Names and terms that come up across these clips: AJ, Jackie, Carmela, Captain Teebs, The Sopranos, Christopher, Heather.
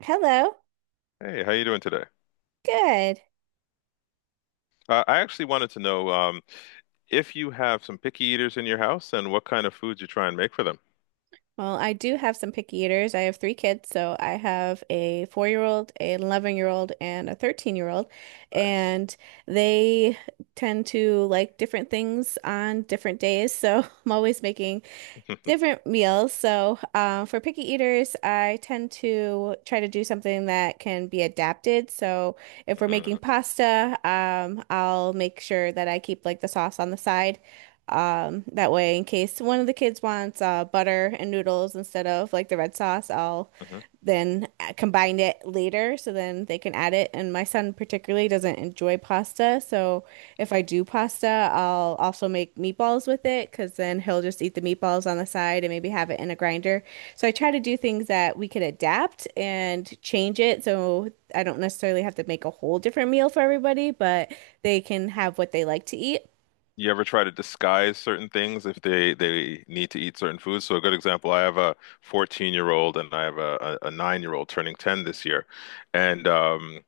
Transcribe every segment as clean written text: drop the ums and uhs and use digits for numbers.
Hello. Hey, how you doing today? Good. I actually wanted to know if you have some picky eaters in your house and what kind of foods you try and make for them. Well, I do have some picky eaters. I have three kids, so I have a four-year-old, an 11-year-old, and a 13-year-old, Nice. and they tend to like different things on different days. So I'm always making different meals. So, for picky eaters, I tend to try to do something that can be adapted. So, if we're making pasta, I'll make sure that I keep like the sauce on the side. That way, in case one of the kids wants butter and noodles instead of like the red sauce, I'll Mhm. then combine it later so then they can add it. And my son particularly doesn't enjoy pasta, so if I do pasta, I'll also make meatballs with it because then he'll just eat the meatballs on the side and maybe have it in a grinder. So I try to do things that we could adapt and change it so I don't necessarily have to make a whole different meal for everybody, but they can have what they like to eat. You ever try to disguise certain things if they need to eat certain foods? So a good example, I have a 14-year-old and I have a, a, 9 year old turning 10 this year, and um,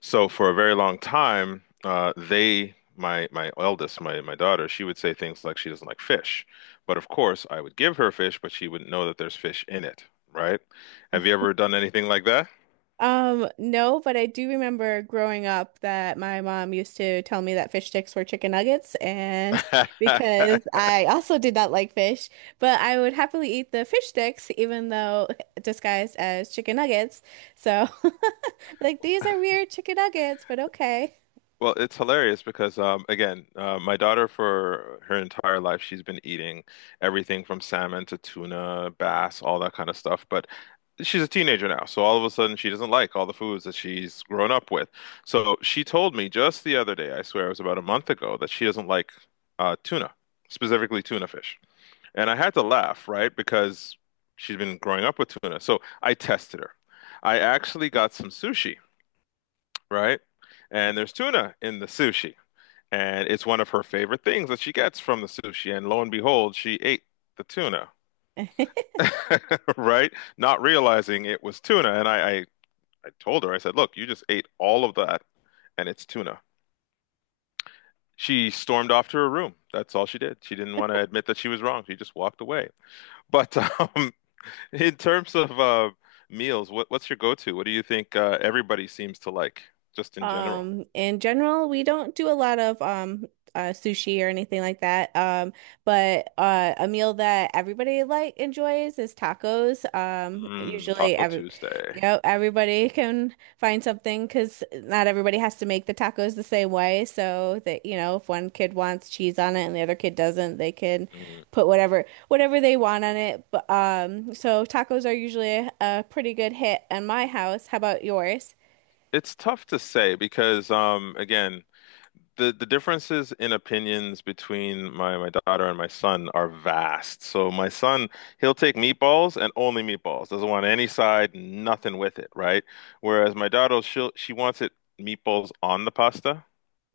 So for a very long time, my eldest, my daughter, she would say things like she doesn't like fish, but of course I would give her fish, but she wouldn't know that there's fish in it, right? Have you ever done anything like that? No, but I do remember growing up that my mom used to tell me that fish sticks were chicken nuggets, and because I also did not like fish, but I would happily eat the fish sticks even though disguised as chicken nuggets. So, like these are weird chicken nuggets, but okay. Well, it's hilarious because again, my daughter for her entire life she's been eating everything from salmon to tuna, bass, all that kind of stuff. But she's a teenager now, so all of a sudden she doesn't like all the foods that she's grown up with. So she told me just the other day, I swear it was about a month ago, that she doesn't like tuna, specifically tuna fish. And I had to laugh, right? Because she's been growing up with tuna. So I tested her. I actually got some sushi, right? And there's tuna in the sushi. And it's one of her favorite things that she gets from the sushi. And lo and behold, she ate the tuna, right? Not realizing it was tuna. And I told her, I said, look, you just ate all of that and it's tuna. She stormed off to her room. That's all she did. She didn't want to admit that she was wrong. She just walked away. But in terms of meals, what's your go-to? What do you think everybody seems to like, just in general? In general, we don't do a lot of sushi or anything like that. But a meal that everybody like enjoys is tacos. Mm, Usually Taco every Tuesday. Everybody can find something because not everybody has to make the tacos the same way. So that, if one kid wants cheese on it and the other kid doesn't, they can Mm. put whatever they want on it. But so tacos are usually a pretty good hit in my house. How about yours? It's tough to say because, again, the differences in opinions between my daughter and my son are vast. So my son, he'll take meatballs and only meatballs. Doesn't want any side, nothing with it, right? Whereas my daughter, she wants it meatballs on the pasta.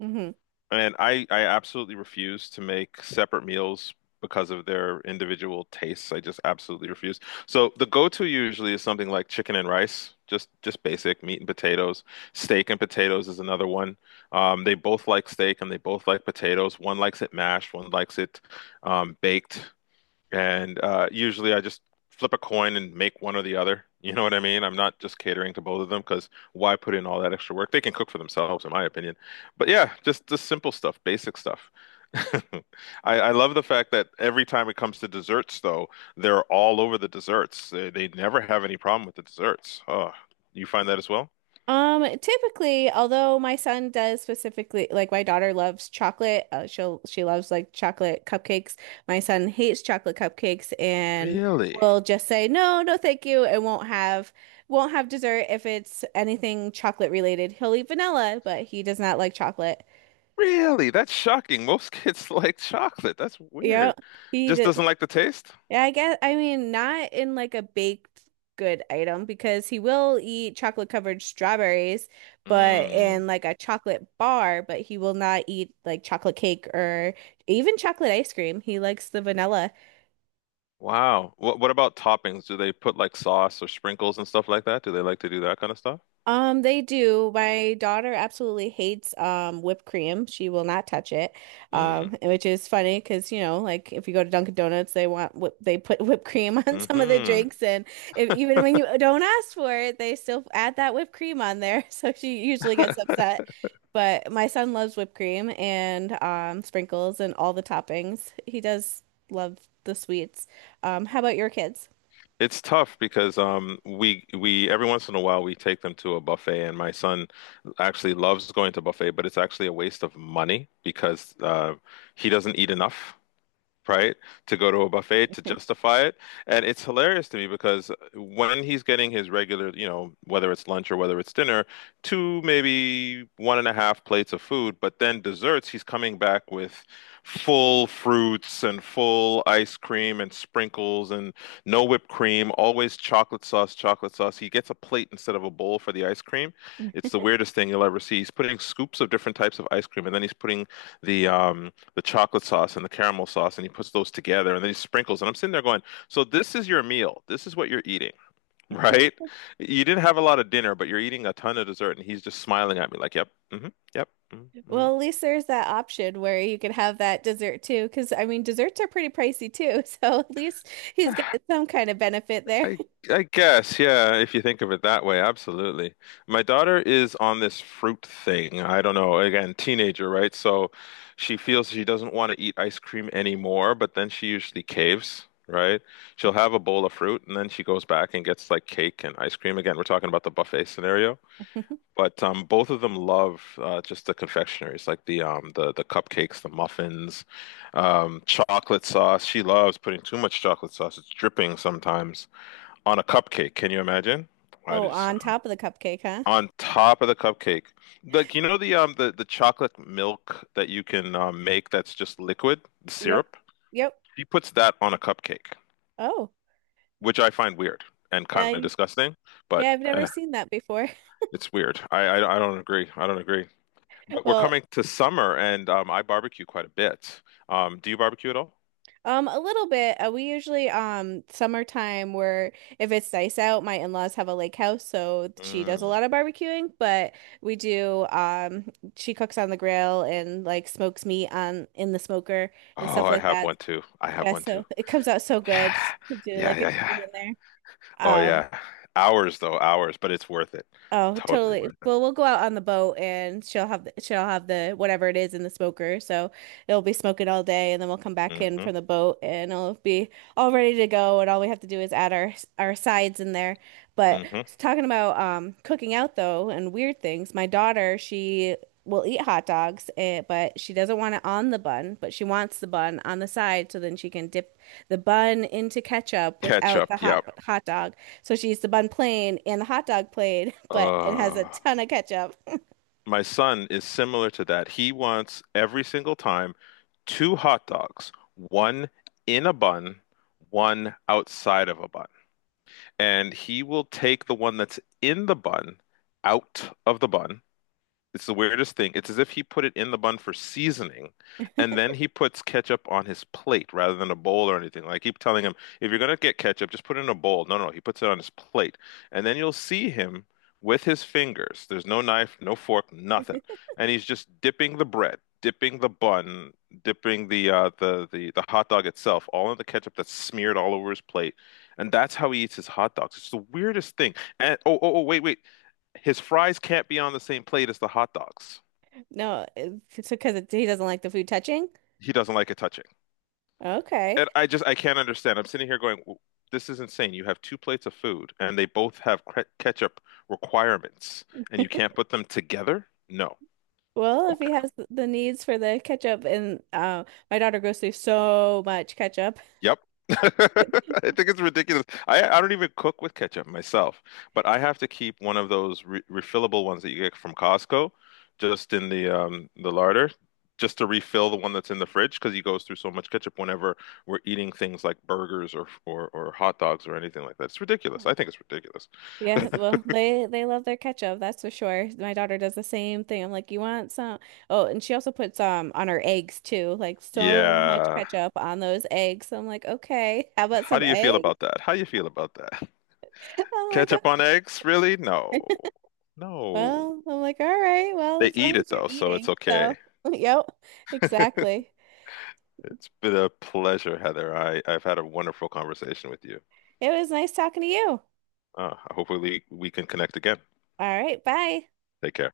Mm-hmm. And I absolutely refuse to make separate meals because of their individual tastes. I just absolutely refuse. So the go-to usually is something like chicken and rice, just basic meat and potatoes. Steak and potatoes is another one. They both like steak and they both like potatoes. One likes it mashed, one likes it baked. And usually I just flip a coin and make one or the other. You know what I mean? I'm not just catering to both of them because why put in all that extra work? They can cook for themselves, in my opinion. But yeah, just the simple stuff, basic stuff. I, I love the fact that every time it comes to desserts, though, they're all over the desserts. They never have any problem with the desserts. Oh, you find that as well? Typically, although my son does specifically like my daughter loves chocolate, she'll she loves like chocolate cupcakes. My son hates chocolate cupcakes and Really? will just say no, no, thank you, and won't have dessert if it's anything chocolate related. He'll eat vanilla, but he does not like chocolate. Really? That's shocking. Most kids like chocolate. That's Yeah, weird. he Just does. doesn't like the taste? Yeah, I guess I mean not in like a baked good item because he will eat chocolate covered strawberries, but Mm. in like a chocolate bar, but he will not eat like chocolate cake or even chocolate ice cream. He likes the vanilla. Wow. What about toppings? Do they put like sauce or sprinkles and stuff like that? Do they like to do that kind of stuff? They do. My daughter absolutely hates whipped cream. She will not touch it. Mm. And which is funny because, you know, like if you go to Dunkin' Donuts, they want whip they put whipped cream on some of the Hmm. drinks and if even when you don't ask for it, they still add that whipped cream on there. So she usually gets upset. But my son loves whipped cream and sprinkles and all the toppings. He does love the sweets. How about your kids? It's tough because we every once in a while we take them to a buffet and my son actually loves going to buffet, but it's actually a waste of money because he doesn't eat enough, right? To go to a buffet to justify it. And it's hilarious to me because when he's getting his regular, you know, whether it's lunch or whether it's dinner, two, maybe one and a half plates of food, but then desserts, he's coming back with full fruits and full ice cream and sprinkles and no whipped cream, always chocolate sauce, chocolate sauce. He gets a plate instead of a bowl for the ice cream. It's the weirdest thing you'll ever see. He's putting scoops of different types of ice cream and then he's putting the um the chocolate sauce and the caramel sauce, and he puts those together and then he sprinkles. And I'm sitting there going, so this is your meal. This is what you're eating, right? You didn't have a lot of dinner, but you're eating a ton of dessert, and he's just smiling at me like, yep, hmm yep, mm-hmm. Well, at least there's that option where you could have that dessert too, because I mean, desserts are pretty pricey too. So at least he's got Mm-hmm. some kind of benefit there. I I guess, yeah, if you think of it that way, absolutely. My daughter is on this fruit thing. I don't know, again, teenager, right? So she feels she doesn't want to eat ice cream anymore, but then she usually caves, right? She'll have a bowl of fruit and then she goes back and gets like cake and ice cream. Again, we're talking about the buffet scenario. But both of them love just the confectioneries, like the cupcakes, the muffins, chocolate sauce. She loves putting too much chocolate sauce. It's dripping sometimes on a cupcake. Can you imagine? I Oh, just on top of the cupcake, huh? On top of the cupcake. Like you know the chocolate milk that you can make that's just liquid, the Yep. syrup. Yep. He puts that on a cupcake, Oh, which I find weird and kind uh, of disgusting, but yeah, I've never eh, seen that before. it's weird. I I don't agree. I don't agree. But we're Well, coming to summer and I barbecue quite a bit. Um, do you barbecue at all? A little bit. We usually summertime where if it's nice out, my in-laws have a lake house, so she does a Mm. lot of barbecuing, but we do she cooks on the grill and like smokes meat on in the smoker and Oh, stuff I like have that. one too. I have Yeah, one so too. it comes out so good Yeah. to do Yeah, like a yeah, chicken yeah. in there. Oh Um, yeah. Hours though, hours, but it's worth it. Oh, Totally totally. worth Well, we'll go out on the boat and she'll have the whatever it is in the smoker. So it'll be smoking all day and then we'll come back it. in Hmm. from the boat and it'll be all ready to go and all we have to do is add our sides in there. But Hmm. talking about cooking out though and weird things, my daughter, she will eat hot dogs, eh, but she doesn't want it on the bun, but she wants the bun on the side so then she can dip the bun into ketchup without Ketchup, the hot yep. hot dog. So she eats the bun plain and the hot dog plain, but it has Uh, a ton of ketchup. my son is similar to that. He wants every single time two hot dogs, one in a bun, one outside of a bun. And he will take the one that's in the bun out of the bun. It's the weirdest thing. It's as if he put it in the bun for seasoning, and then he puts ketchup on his plate rather than a bowl or anything. Like I keep telling him, if you're gonna get ketchup, just put it in a bowl. No, no, he puts it on his plate, and then you'll see him with his fingers. There's no knife, no fork, nothing, and he's just dipping the bread, dipping the bun, dipping the the the hot dog itself, all in the ketchup that's smeared all over his plate, and that's how he eats his hot dogs. It's the weirdest thing. And oh, wait, wait, his fries can't be on the same plate as the hot dogs. No, it's because it, he doesn't like the food touching. He doesn't like it touching. Okay. And I just I can't understand. I'm sitting here going, this is insane. You have two plates of food and they both have ketchup requirements and you can't put them together? No. Well, if he Okay. has the needs for the ketchup and my daughter goes through so much ketchup. Yep. I think it's ridiculous. I don't even cook with ketchup myself, but I have to keep one of those re refillable ones that you get from Costco just in the larder just to refill the one that's in the fridge because he goes through so much ketchup whenever we're eating things like burgers or or hot dogs or anything like that. It's ridiculous. I think it's ridiculous. Yeah, well, they love their ketchup, that's for sure. My daughter does the same thing. I'm like, "You want some?" Oh, and she also puts on her eggs too, like so much Yeah. ketchup on those eggs. I'm like, "Okay, how about How some do you feel egg?" about that? How do you feel about that? I'm like, Ketchup on eggs? Really? No. No. well, I'm like, all right, well, They as long eat it as you're though, so it's eating. So, okay. yep, exactly. It's been a pleasure, Heather. I've had a wonderful conversation with you. It was nice talking to you. Hopefully, we can connect again. All right, bye. Take care.